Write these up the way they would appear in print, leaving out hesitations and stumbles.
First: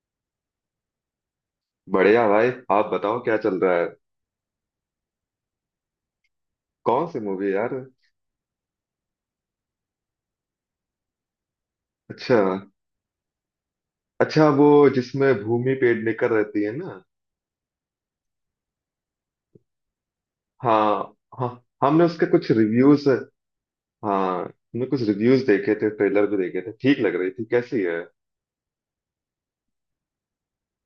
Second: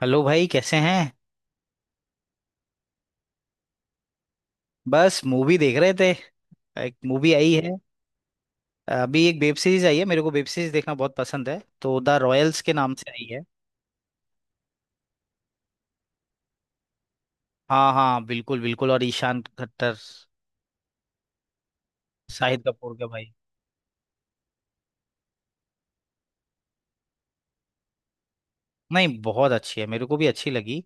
Hello भाई कैसे हैं। बढ़िया भाई। आप बताओ क्या चल रहा है? बस मूवी देख रहे थे। एक कौन सी मूवी मूवी आई यार? है। अभी एक वेब सीरीज आई है, मेरे को वेब सीरीज देखना बहुत पसंद है, तो द अच्छा। रॉयल्स के नाम से आई है। अच्छा, वो जिसमें भूमि पेडनेकर रहती है ना? हाँ हाँ, बिल्कुल बिल्कुल, और ईशान खट्टर, हाँ हाँ, हमने उसके कुछ शाहिद कपूर रिव्यूज। के भाई। हाँ हमने कुछ रिव्यूज देखे थे, ट्रेलर भी देखे थे, ठीक लग रही थी, कैसी है? नहीं, बहुत अच्छी है, मेरे को भी अच्छी लगी।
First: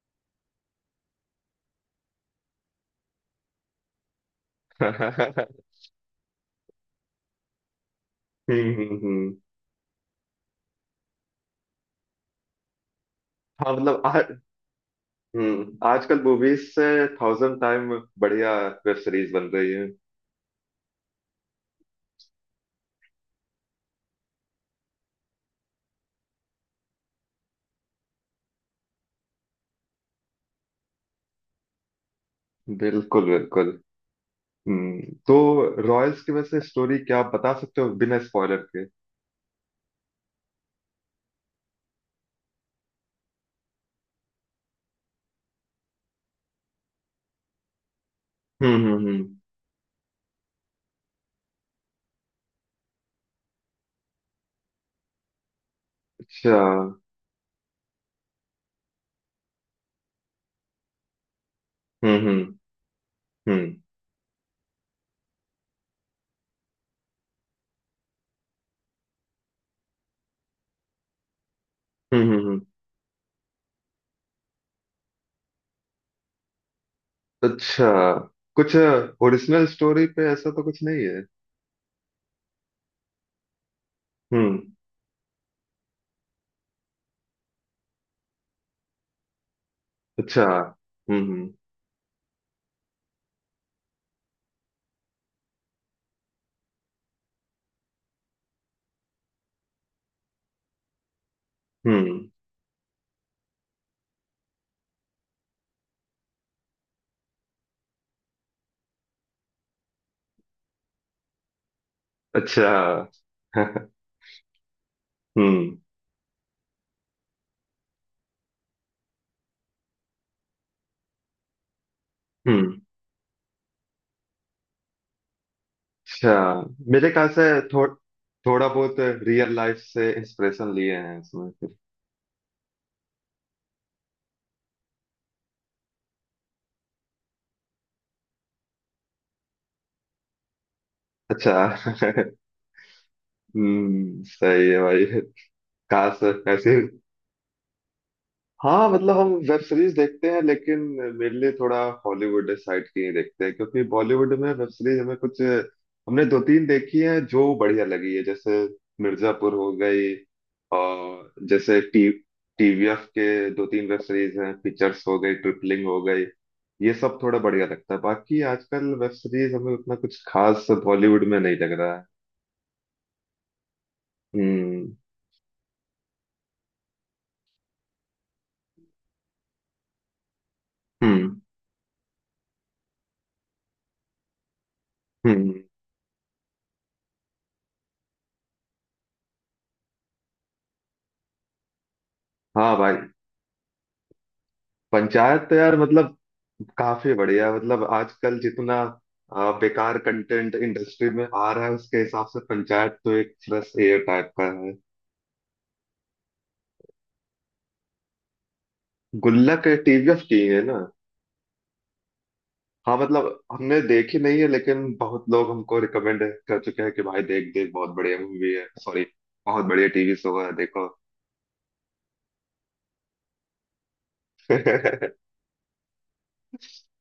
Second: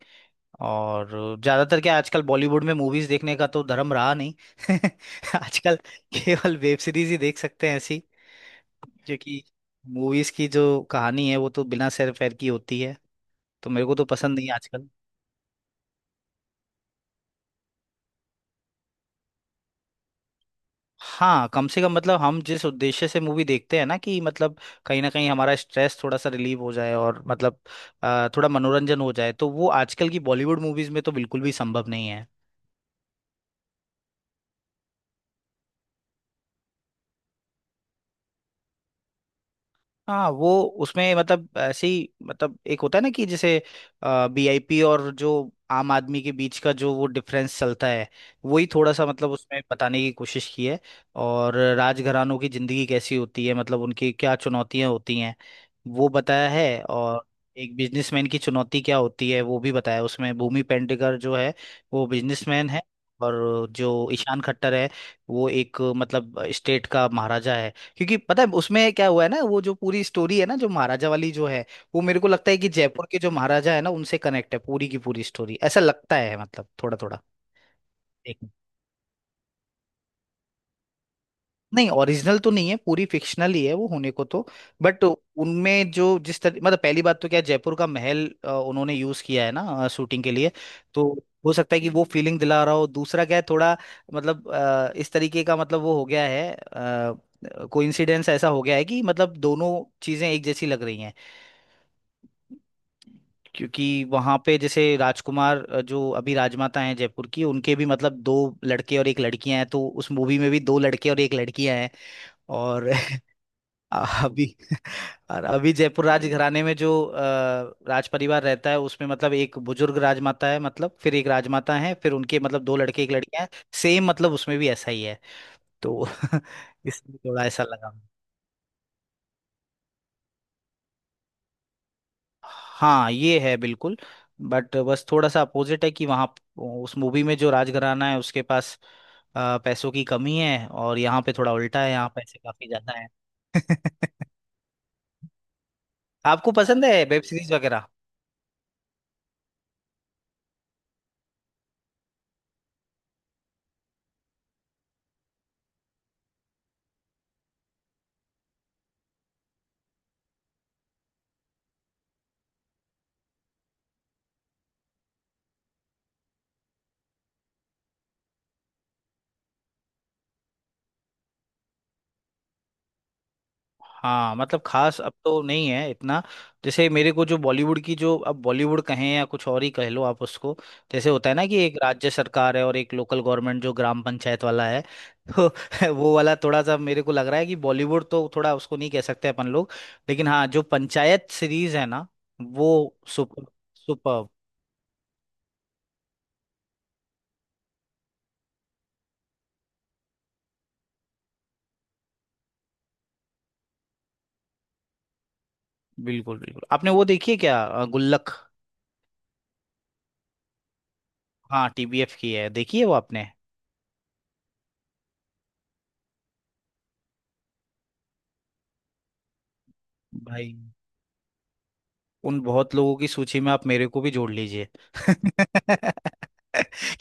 और ज्यादातर क्या, आजकल बॉलीवुड में मूवीज देखने का तो धर्म रहा नहीं हम्म आजकल केवल वेब सीरीज ही देख सकते हैं ऐसी, हम्म। क्योंकि मूवीज की जो कहानी है वो तो बिना सैर फैर की होती है, तो हाँ मेरे को मतलब तो पसंद नहीं है आजकल। हम्म, आजकल मूवीज से थाउजेंड टाइम बढ़िया वेब सीरीज बन रही है। हाँ, कम से कम मतलब हम जिस उद्देश्य से मूवी देखते हैं ना, कि मतलब कहीं ना कहीं हमारा स्ट्रेस थोड़ा सा रिलीव हो जाए, और मतलब थोड़ा मनोरंजन हो जाए, तो वो आजकल की बॉलीवुड मूवीज में तो बिल्कुल भी संभव नहीं। बिल्कुल बिल्कुल। हम्म। तो रॉयल्स की वैसे स्टोरी क्या आप बता सकते हो बिना स्पॉइलर के? हाँ वो, उसमें मतलब ऐसे ही, मतलब एक होता है ना, कि जैसे वीआईपी और जो आम आदमी के बीच का जो वो डिफरेंस चलता है, वही हम्म थोड़ा हम्म सा मतलब हम्म। उसमें बताने की कोशिश की है। और राजघरानों की जिंदगी कैसी होती है, मतलब उनकी क्या चुनौतियां होती हैं, वो बताया अच्छा। है। और एक बिजनेसमैन की चुनौती क्या होती है वो भी बताया है। उसमें भूमि पेडनेकर जो है, वो हम्म बिजनेसमैन है। और हम्म जो ईशान खट्टर है, वो एक मतलब स्टेट का महाराजा है। क्योंकि पता है उसमें क्या हुआ है ना, वो जो पूरी स्टोरी है ना, जो महाराजा वाली जो है, वो मेरे हम्म को हम्म लगता है हम्म, कि जयपुर के जो महाराजा है ना, उनसे कनेक्ट है पूरी की पूरी स्टोरी, ऐसा लगता है मतलब थोड़ा थोड़ा। अच्छा। एक मिनट। कुछ ओरिजिनल स्टोरी पे ऐसा तो कुछ नहीं है? नहीं, ओरिजिनल तो नहीं है, पूरी फिक्शनल ही है वो होने को तो। हम्म। बट उनमें जो जिस तरह, मतलब पहली बात तो क्या, जयपुर का महल उन्होंने यूज किया है ना शूटिंग के अच्छा। लिए। तो हम्म हम्म हो सकता है कि वो फीलिंग दिला रहा हो। दूसरा क्या है, थोड़ा मतलब इस तरीके का, मतलब वो हो गया है कोइंसिडेंस, ऐसा हो गया है कि मतलब दोनों चीजें एक जैसी लग रही हैं। हम्म, क्योंकि वहां पे जैसे राजकुमार जो अभी राजमाता हैं जयपुर की, उनके भी मतलब दो लड़के और एक लड़कियां हैं, तो उस मूवी में भी दो लड़के और एक लड़कियां हैं अच्छा। और अभी, और अभी हम्म जयपुर राज घराने में जो राज परिवार रहता है, उसमें मतलब एक बुजुर्ग राजमाता है, मतलब फिर एक राजमाता है, फिर उनके मतलब दो हम्म। लड़के एक लड़कियां हैं, सेम मतलब उसमें भी ऐसा ही है तो अच्छा। मेरे इसलिए ख्याल से थोड़ा ऐसा थो, लगा। थोड़ा बहुत रियल लाइफ से इंस्पिरेशन लिए हैं इसमें फिर। हाँ, ये है बिल्कुल। बट बस थोड़ा सा अपोजिट है कि वहाँ उस मूवी में जो राजघराना है उसके पास पैसों की कमी है, और यहाँ पे थोड़ा अच्छा। उल्टा है, यहाँ पैसे काफी ज्यादा है हम्म। सही है भाई। काश। आपको ऐसे पसंद है वेब सीरीज वगैरह? हाँ मतलब हम वेब सीरीज देखते हैं लेकिन मेरे लिए थोड़ा हॉलीवुड साइड की ही देखते हैं, क्योंकि बॉलीवुड में वेब सीरीज हमें कुछ, हमने दो तीन देखी है जो बढ़िया लगी है, जैसे मिर्जापुर हो गई, और जैसे टी टीवीएफ के दो तीन वेब सीरीज हैं, पिक्चर्स हो गई, ट्रिपलिंग हो गई। ये सब थोड़ा बढ़िया लगता है, बाकी आजकल वेब सीरीज हमें उतना कुछ खास बॉलीवुड में नहीं लग रहा है। हाँ, मतलब हम्म खास अब तो नहीं है इतना। जैसे मेरे को जो बॉलीवुड की जो, अब बॉलीवुड कहें या कुछ और ही कह लो आप उसको, जैसे होता है हम्म ना कि एक राज्य सरकार है और एक लोकल गवर्नमेंट जो ग्राम पंचायत वाला है हम्म। तो वो वाला थोड़ा सा मेरे को लग रहा है कि बॉलीवुड तो थोड़ा उसको नहीं कह सकते अपन लोग। लेकिन हाँ, जो पंचायत सीरीज है ना, हाँ वो भाई। Super super. पंचायत तो यार मतलब काफी बढ़िया, मतलब आजकल जितना बेकार कंटेंट इंडस्ट्री में आ रहा है उसके हिसाब से पंचायत तो एक फ्रेश एयर टाइप का है। बिल्कुल बिल्कुल, आपने वो देखी है क्या, गुल्लक? गुल्लक टीवीएफ की है ना? हाँ टीबीएफ की है, देखी है वो हाँ मतलब आपने? हमने देखी नहीं है लेकिन बहुत लोग हमको रिकमेंड कर चुके हैं कि भाई देख देख, बहुत बढ़िया मूवी है, सॉरी, बहुत बढ़िया टीवी शो है, भाई देखो। उन बहुत लोगों की सूची में आप मेरे को भी जोड़ लीजिए हम्म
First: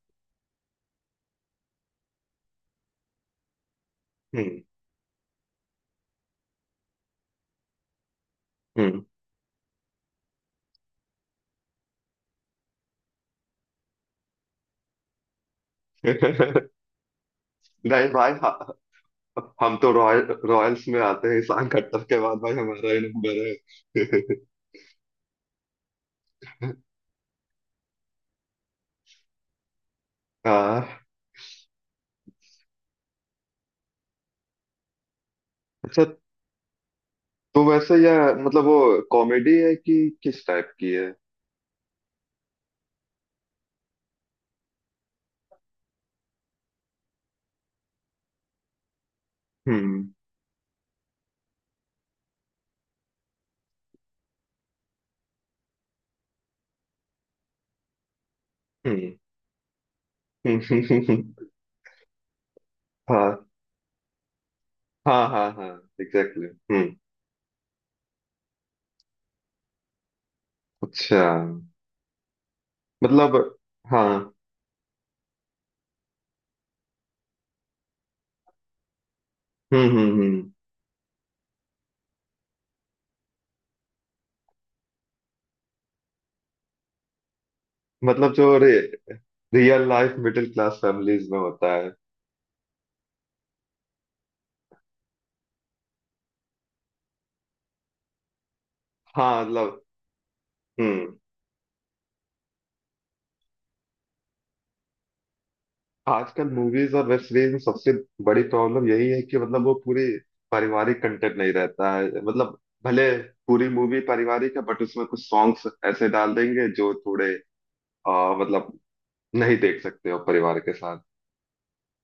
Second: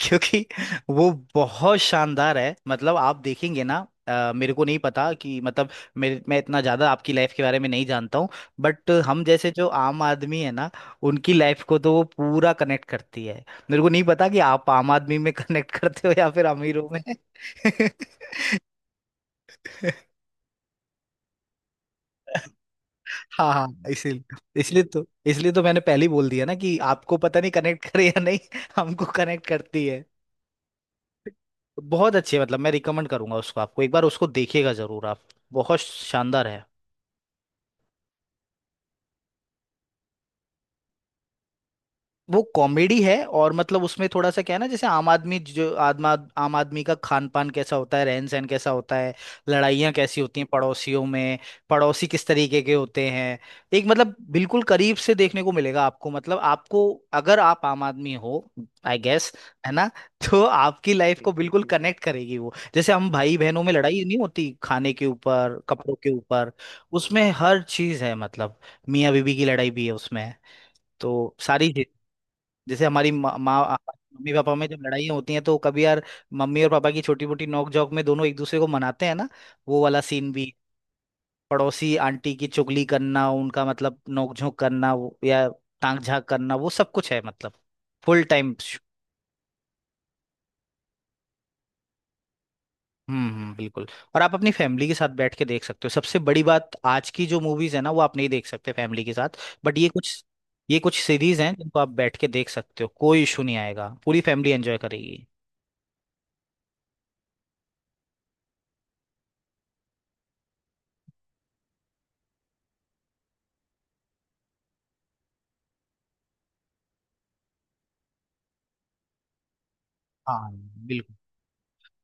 क्योंकि वो बहुत शानदार है, मतलब आप देखेंगे ना। मेरे को नहीं पता कि मतलब, मेरे, मैं इतना ज्यादा आपकी लाइफ के बारे में नहीं जानता हूँ, बट हम्म। हम जैसे जो आम आदमी है ना, उनकी लाइफ को तो वो पूरा कनेक्ट करती है। मेरे को नहीं पता कि आप आम आदमी में कनेक्ट करते हो या फिर अमीरों में नहीं भाई हम तो रॉयल्स में आते हैं, ईशान खट्टर के बाद भाई हमारा ही नंबर हाँ है। हाँ, इसलिए, इसलिए तो, इसलिए तो मैंने पहले ही बोल दिया ना कि आपको पता नहीं कनेक्ट करे या नहीं हमको कनेक्ट करती है। हाँ। बहुत अच्छी है, मतलब मैं रिकमेंड करूंगा उसको, आपको एक बार उसको देखिएगा जरूर आप, बहुत अच्छा शानदार है। तो वैसे यह मतलब वो कॉमेडी है कि किस टाइप की है? वो कॉमेडी है, और मतलब उसमें थोड़ा सा क्या है ना, जैसे आम आदमी जो आदमा आम आदमी का खान पान कैसा होता है, रहन सहन कैसा होता है, लड़ाइयाँ हम्म कैसी होती हैं पड़ोसियों में, पड़ोसी किस तरीके के होते हैं, एक मतलब बिल्कुल करीब से देखने को मिलेगा आपको, मतलब आपको, अगर आप आम आदमी हो आई हम्म। गेस, है ना तो आपकी लाइफ को बिल्कुल कनेक्ट करेगी वो। जैसे हम भाई हाँ बहनों में लड़ाई नहीं होती खाने के हाँ हाँ ऊपर, हाँ, कपड़ों के एग्जैक्टली। ऊपर, हम्म। उसमें हर चीज है मतलब। मियाँ बीवी की लड़ाई भी है उसमें, अच्छा। तो सारी। जैसे हमारी मतलब माँ माँ- हाँ। मम्मी पापा में जब लड़ाइयाँ होती हैं, तो कभी यार मम्मी और पापा की छोटी मोटी नोक झोंक में दोनों एक दूसरे को मनाते हैं ना, वो वाला सीन हम्म। भी। पड़ोसी आंटी की चुगली करना, उनका मतलब नोक झोंक करना या टांग झांक करना, वो सब कुछ है मतलब, फुल मतलब टाइम। जो real life middle class families में होता है। बिल्कुल। और आप अपनी फैमिली के साथ बैठ के देख सकते हो, सबसे बड़ी बात, आज की जो मूवीज है ना, वो आप नहीं देख सकते फैमिली के साथ। हाँ बट मतलब। ये कुछ, ये कुछ हम्म। सीरीज हैं जिनको आप बैठ के देख सकते हो, कोई इशू नहीं आएगा, पूरी फैमिली एंजॉय करेगी। आजकल मूवीज और वेब सीरीज में सबसे बड़ी प्रॉब्लम यही है कि मतलब वो पूरी, पारिवारिक कंटेंट नहीं रहता है, मतलब भले पूरी मूवी पारिवारिक है बट उसमें कुछ सॉन्ग्स ऐसे डाल देंगे जो थोड़े मतलब नहीं देख सकते हो हाँ परिवार के साथ। बिल्कुल।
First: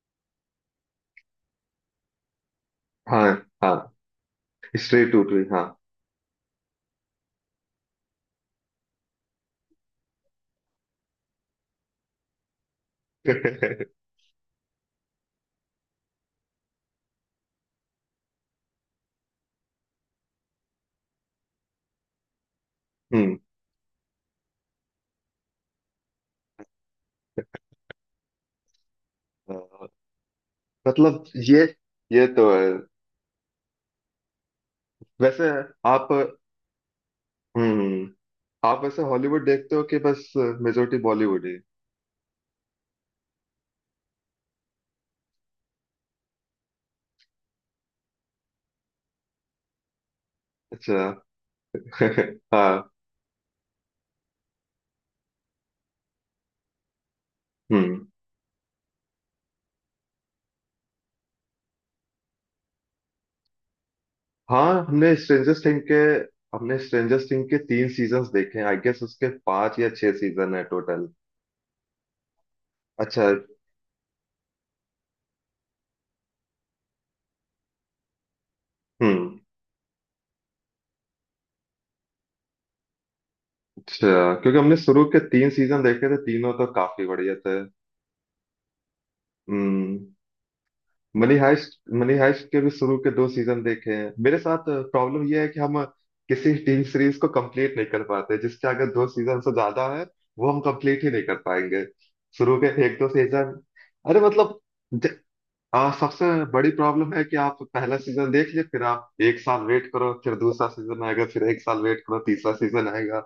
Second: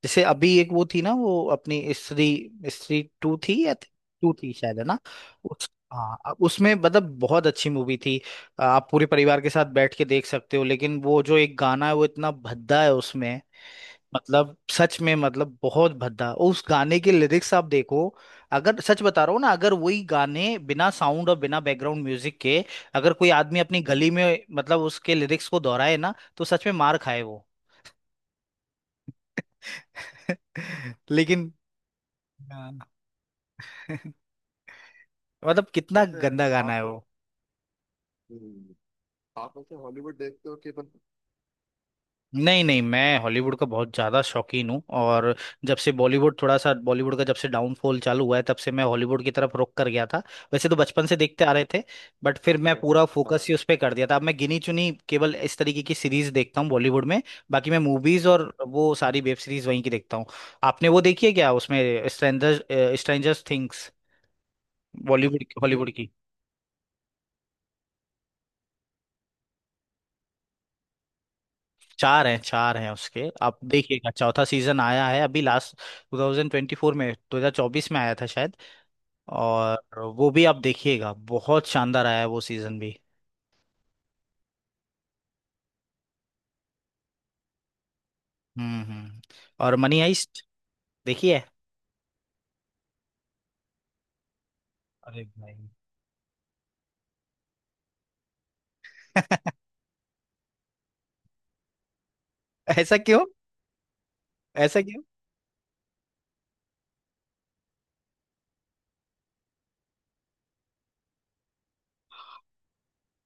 जैसे अभी एक वो थी ना, वो अपनी स्त्री स्त्री हाँ टू थी या हाँ, टू थी शायद, है ना? स्ट्रे टू ट्री हाँ। उस, हाँ उसमें मतलब बहुत अच्छी मूवी थी, आप पूरे परिवार के साथ बैठ के देख सकते हो, लेकिन वो जो एक गाना है वो इतना भद्दा है उसमें, हम्म। मतलब सच में, मतलब बहुत भद्दा, उस गाने के लिरिक्स आप देखो। अगर, सच बता रहा हूँ ना, अगर वही गाने बिना साउंड और बिना बैकग्राउंड म्यूजिक के, अगर कोई आदमी अपनी गली में मतलब उसके लिरिक्स को दोहराए ना, तो सच में मार खाए वो अ, मतलब लेकिन ये ये तो है। हाँ। वैसे मतलब कितना आप। गंदा गाना है वो। हम्म। आप वैसे हॉलीवुड देखते हो कि बस मेजोरिटी बॉलीवुड ही? नहीं नहीं, मैं हॉलीवुड का बहुत ज़्यादा शौकीन हूँ, और जब से बॉलीवुड थोड़ा सा, बॉलीवुड का जब से डाउनफॉल चालू हुआ है, तब से मैं हॉलीवुड की तरफ रुक कर गया था। वैसे तो बचपन से अच्छा। देखते आ रहे थे, बट फिर मैं हाँ। पूरा फोकस ही उस पर कर दिया था। अब मैं गिनी चुनी केवल इस तरीके की सीरीज देखता हूँ बॉलीवुड में, बाकी मैं हम्म। मूवीज और वो सारी वेब सीरीज वहीं की देखता हूँ। आपने वो देखी है क्या, उसमें स्ट्रेंजर्स, स्ट्रेंजर्स थिंग्स? हाँ हमने बॉलीवुड स्ट्रेंजर थिंग हॉलीवुड के, की। तीन सीजन्स देखे हैं, आई गेस उसके पांच या छह सीजन है टोटल। चार हैं, चार हैं उसके, अच्छा। आप देखिएगा, चौथा सीजन आया है अभी लास्ट, 2024 में, 2024 में आया था शायद। हम्म। और वो भी आप देखिएगा, बहुत शानदार आया है वो सीजन भी। अच्छा, क्योंकि हमने शुरू के तीन सीजन देखे थे, तीनों तो काफी बढ़िया थे। हम्म। और मनी हम्म। हाइस्ट, मनी देखिए। हाइस्ट, मनी हाइस्ट के भी शुरू के दो सीजन देखे हैं। मेरे साथ अरे प्रॉब्लम यह है कि भाई हम किसी टीवी सीरीज को कंप्लीट नहीं कर पाते, जिसके अगर दो सीजन से ज्यादा है वो हम कंप्लीट ही नहीं कर पाएंगे, शुरू के ऐसा एक दो क्यों, सीजन। अरे मतलब ऐसा क्यों? ज- सबसे बड़ी प्रॉब्लम है कि आप पहला सीजन देख लिए, फिर आप एक साल वेट करो, फिर दूसरा सीजन आएगा, फिर एक साल वेट करो, तीसरा सीजन आएगा।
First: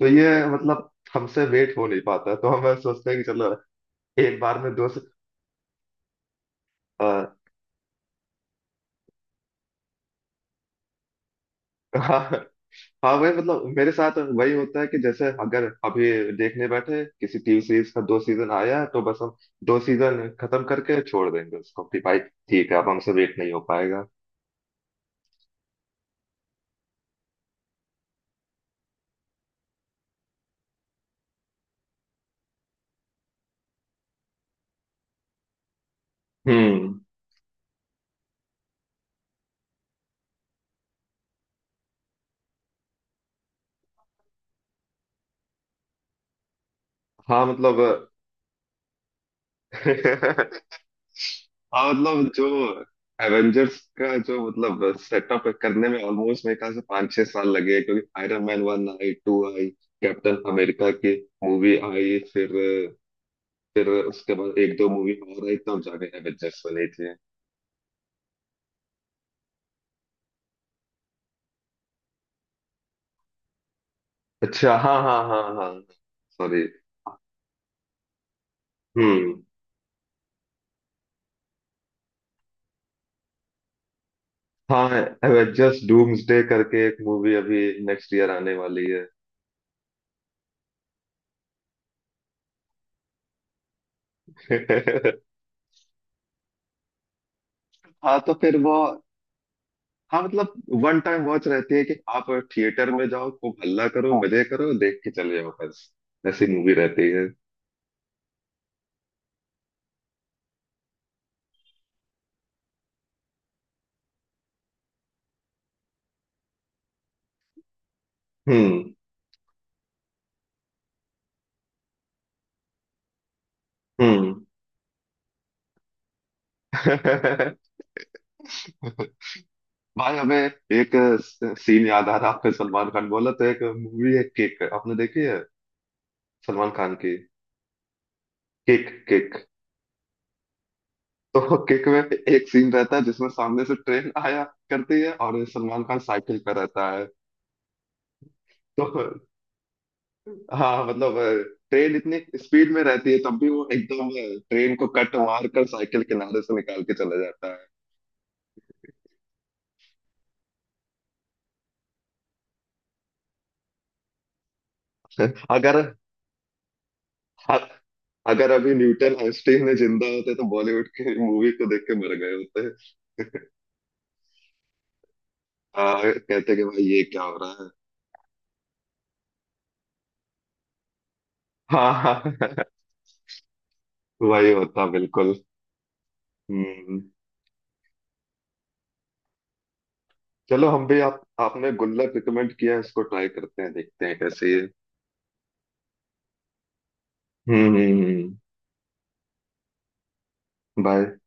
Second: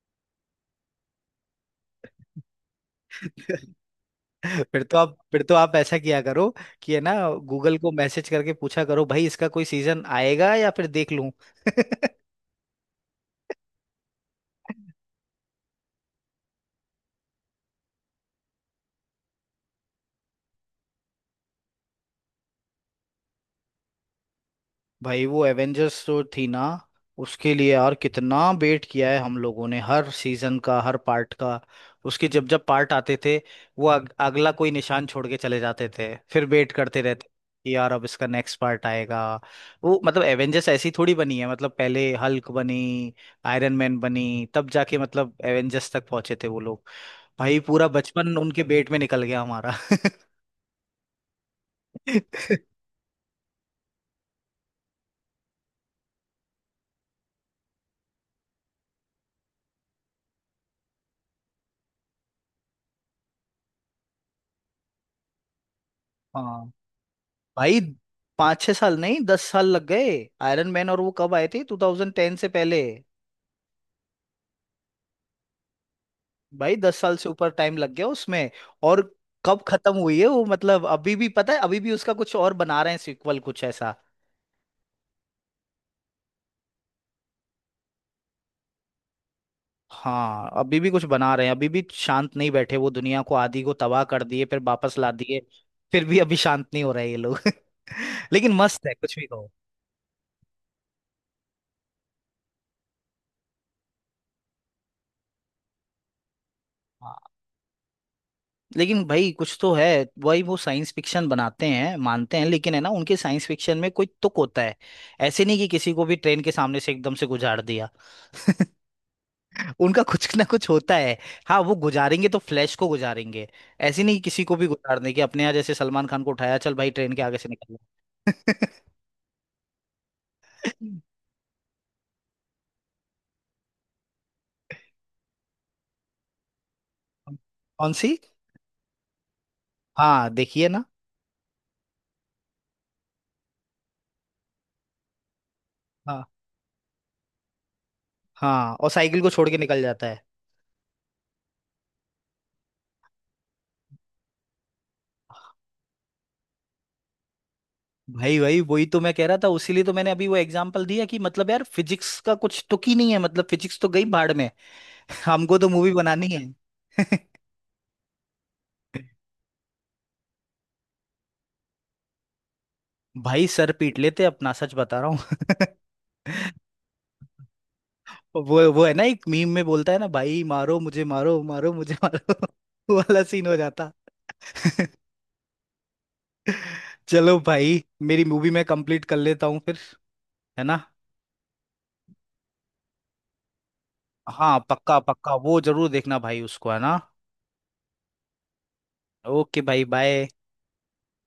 तो ये मतलब हमसे वेट हो नहीं पाता, तो हम सोचते हैं कि चलो एक बार में फिर तो आप ऐसा किया करो कि, है ना, गूगल को मैसेज करके पूछा करो भाई इसका कोई सीजन आएगा या फिर देख लूं आ, हाँ वही मतलब मेरे साथ वही होता है कि जैसे अगर अभी देखने बैठे किसी टीवी सीरीज का दो सीजन आया है, तो बस हम दो सीजन खत्म करके छोड़ देंगे उसको, कि भाई ठीक है, अब हमसे वेट नहीं हो पाएगा। भाई वो एवेंजर्स जो थी ना, उसके लिए यार कितना वेट किया है हम लोगों ने, हर सीजन का, हर पार्ट का। उसके जब जब पार्ट आते थे, वो अगला कोई निशान छोड़ के चले जाते थे, फिर वेट हम्म। करते रहते कि यार अब इसका नेक्स्ट पार्ट आएगा। वो मतलब एवेंजर्स ऐसी थोड़ी बनी है, मतलब पहले हल्क बनी, आयरन मैन बनी, तब जाके मतलब एवेंजर्स तक पहुंचे थे वो लोग। हाँ भाई मतलब। पूरा बचपन उनके पेट में निकल गया हमारा हाँ मतलब जो एवेंजर्स का जो मतलब सेटअप करने में ऑलमोस्ट मेरे ख्याल से 5-6 साल लगे, क्योंकि आयरन मैन वन आई, टू आई, कैप्टन अमेरिका की मूवी आई, फिर उसके बाद एक दो मूवी और आई तब जाके एवेंजर्स हाँ बनी थी। भाई, पाँच छह साल नहीं, दस साल लग गए। आयरन मैन और वो कब आए थे, 2010 से पहले। अच्छा हाँ हाँ हाँ हाँ, सॉरी। भाई दस साल से ऊपर टाइम लग गया उसमें। और हम्म। कब खत्म हुई है वो, मतलब अभी भी, पता है अभी भी उसका कुछ और बना रहे हैं, सीक्वल कुछ ऐसा। हाँ एवेंजर्स डूम्सडे करके एक मूवी अभी नेक्स्ट ईयर आने वाली है। हाँ अभी भी कुछ बना रहे हैं, अभी भी शांत नहीं बैठे। वो दुनिया को आधी को तबाह कर दिए, फिर वापस ला दिए, फिर भी अभी शांत नहीं हो रहे ये लोग हाँ तो लेकिन फिर वो, मस्त है कुछ भी कहो। हाँ मतलब वन टाइम वॉच रहती है कि आप थिएटर में जाओ, खूब हल्ला करो, मजे करो, देख के चले जाओ बस, ऐसी मूवी रहती है। हाँ। लेकिन भाई कुछ तो है, वही, वो साइंस फिक्शन बनाते हैं मानते हैं, लेकिन है ना, उनके साइंस फिक्शन में कोई तुक होता है। ऐसे नहीं कि किसी को भी ट्रेन के सामने से एकदम से गुजार दिया, हम्म उनका कुछ ना कुछ होता है। हाँ वो गुजारेंगे तो फ्लैश को गुजारेंगे, ऐसे नहीं कि हम्म। किसी को भी गुजार देंगे, अपने यहाँ जैसे सलमान खान को उठाया, चल भाई ट्रेन के आगे से निकल जा। भाई हमें एक सीन याद आ रहा, आपने सलमान खान बोला तो। एक मूवी है केक, आपने देखी है सलमान खान की कौन सी? केक? केक, हाँ देखिए ना। तो किक में एक सीन रहता है जिसमें सामने से ट्रेन आया करती है और सलमान खान हाँ साइकिल पर रहता है, हाँ, तो और साइकिल को छोड़ के निकल जाता है। हाँ मतलब ट्रेन इतनी स्पीड में रहती है तब भी वो एकदम ट्रेन को कट मार कर साइकिल किनारे से निकाल के चला जाता है। भाई भाई, वही तो मैं कह रहा था, उसीलिए तो मैंने अभी वो एग्जांपल दिया, कि मतलब यार फिजिक्स का कुछ तुक ही नहीं है, मतलब फिजिक्स तो गई भाड़ में हमको तो मूवी अगर बनानी है अ- अगर अभी न्यूटन आइंस्टीन ने जिंदा होते तो बॉलीवुड की मूवी को देख के मर गए होते, भाई सर पीट लेते अपना, सच बता रहा हूँ कहते कि भाई ये क्या हो रहा है। वो है ना एक मीम में बोलता है ना, भाई मारो मुझे मारो, मारो हाँ मुझे मारो हाँ। वो वाला सीन हो जाता वही होता बिल्कुल। हम्म। चलो भाई, मेरी मूवी मैं कंप्लीट कर लेता हूँ फिर, है चलो ना। हम भी, आप आपने गुल्लक रिकमेंड किया है, इसको ट्राई करते हैं देखते हैं कैसे। हाँ पक्का पक्का, वो जरूर देखना भाई उसको, है ना। हम्म हम्म, हम्म। ओके भाई बाय। भाई।